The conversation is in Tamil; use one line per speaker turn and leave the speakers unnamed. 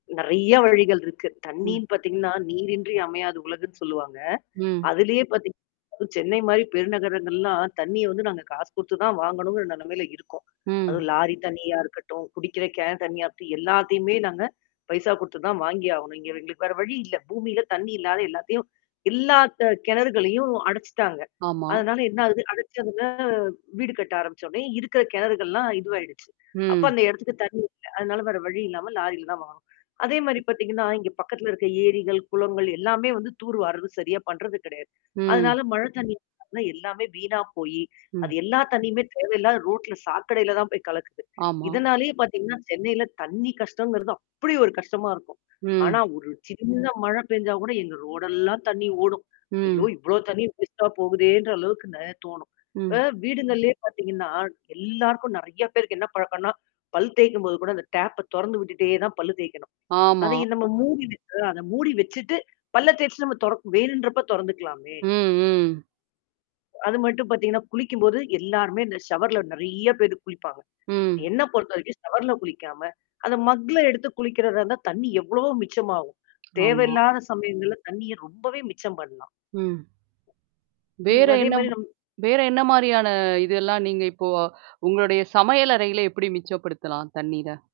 நெறையா வழிகள் இருக்கு.
ம்.
தண்ணீன்னு பாத்தீங்கன்னா, நீரின்றி அமையாது உலகுன்னு சொல்லுவாங்க.
ம்.
அதுலயே பாத்தீங் அதுவும் சென்னை மாரி பெருநகரங்கள்லாம் தண்ணிய வந்து நாங்க காசு குடுத்து தான் வாங்கணுங்கிற நெலமையில இருக்கோம்.
ம்.
அதுவும் லாரி தண்ணியா இருக்கட்டும், குடிக்கிற கேன் தண்ணியா இருக்கட்டும், எல்லாத்தையுமே நாங்க பைசா குடுத்து தான் வாங்கி ஆவணும். இங்க எங்களுக்கு வேற வழி இல்ல. பூமியில தண்ணி இல்லாத எல்லாத்தையும் எல்லா கெ கெணறுகளையும் அடைச்சுட்டாங்க.
ஆமா.
அதனால என்னா ஆகுது? அடைச்சதுல வீடு கட்ட ஆரம்பிச்சோன்னே இருக்கற கெணறுகள்லாம் இதுவாயிடுச்சு. அப்ப
ம்.
அந்த எடத்துக்கு தண்ணி இல்ல இல்ல. அதனால வேற வழி இல்லாம லாரியில தான் வாங்கணும். அதே மாரி
ம்.
பாத்தீங்கன்னா, இங்க பக்கத்தில இருக்க ஏரிகள், குளங்கள் எல்லாமே வந்து தூர் வார்றது சரியா பண்றது கெடையாது.
ம்.
அதனால மழை தண்ணி [unintelligible] எல்லாமே வீணா போயி அது
ம்.
எல்லா தண்ணியுமே தேவையில்லாத ரோட்ல சாக்கடையில தான் போய் கலக்குது.
ஆமா.
இதனாலேயே பாத்தீங்கன்னா, சென்னையில தண்ணி கஷ்டங்கிறது அப்படி ஒரு கஷ்டமா இருக்கும். ஆனா,
ம்.
ஒரு சின்ன மழை பெஞ்சா கூட எங்க ரோடெல்லாம் தண்ணி ஓடும். ஐயோ!
ம்.
இவ்வளோ தண்ணி வேஸ்ட்டா போகுதேன்ற அளவுக்கு நெறையா தோணும். இப்ப
ம்.
வீடுங்கள்லயே பாத்தீங்கன்னா, எல்லாருக்கும் நெறையா பேருக்கு என்னா பழக்கம்ன்னா? பல் தேய்க்கும்போது கூட அந்த டேப்ப தொறந்து விட்டுட்டே தான் பல்லு தேய்க்கணும்.
ஆமா.
அதய நம்ம மூடி வச்சிட்டு அத மூடி வச்சுட்டு பல்ல தேச்சுட்டு நம்ம தொறக்க வேணுன்றப்ப தொறந்துக்கலாமே!
ம் ம்.
அது மட்டும் பாத்தீங்கன்னா, குளிக்கும்போது, எல்லாருமே இந்த ஷவர்ல நெறையா பேரு குளிப்பாங்க.
ம்.
என்ன பொறுத்தவரைக்கும் ஷவர்ல குளிக்காம, அந்த மக்ல எடுத்து குளிக்கிறதா இருந்தா தண்ணி எவ்வளவோ மிச்சமாகும்.
ஆமா.
தேவையில்லாத சமயங்கள்ல தண்ணிய ரொம்பவே மிச்சம் பண்ணலாம்.
ம்.
ம்.
வேற
அதே
என்னா?
மாதிரி நம்
வேற என்னா மாரியான இதெல்லாம் நீங்க இப்போ உங்களுடைய சமையல் அறையில எப்படி மிச்சப்படுத்தலாம் தண்ணீர?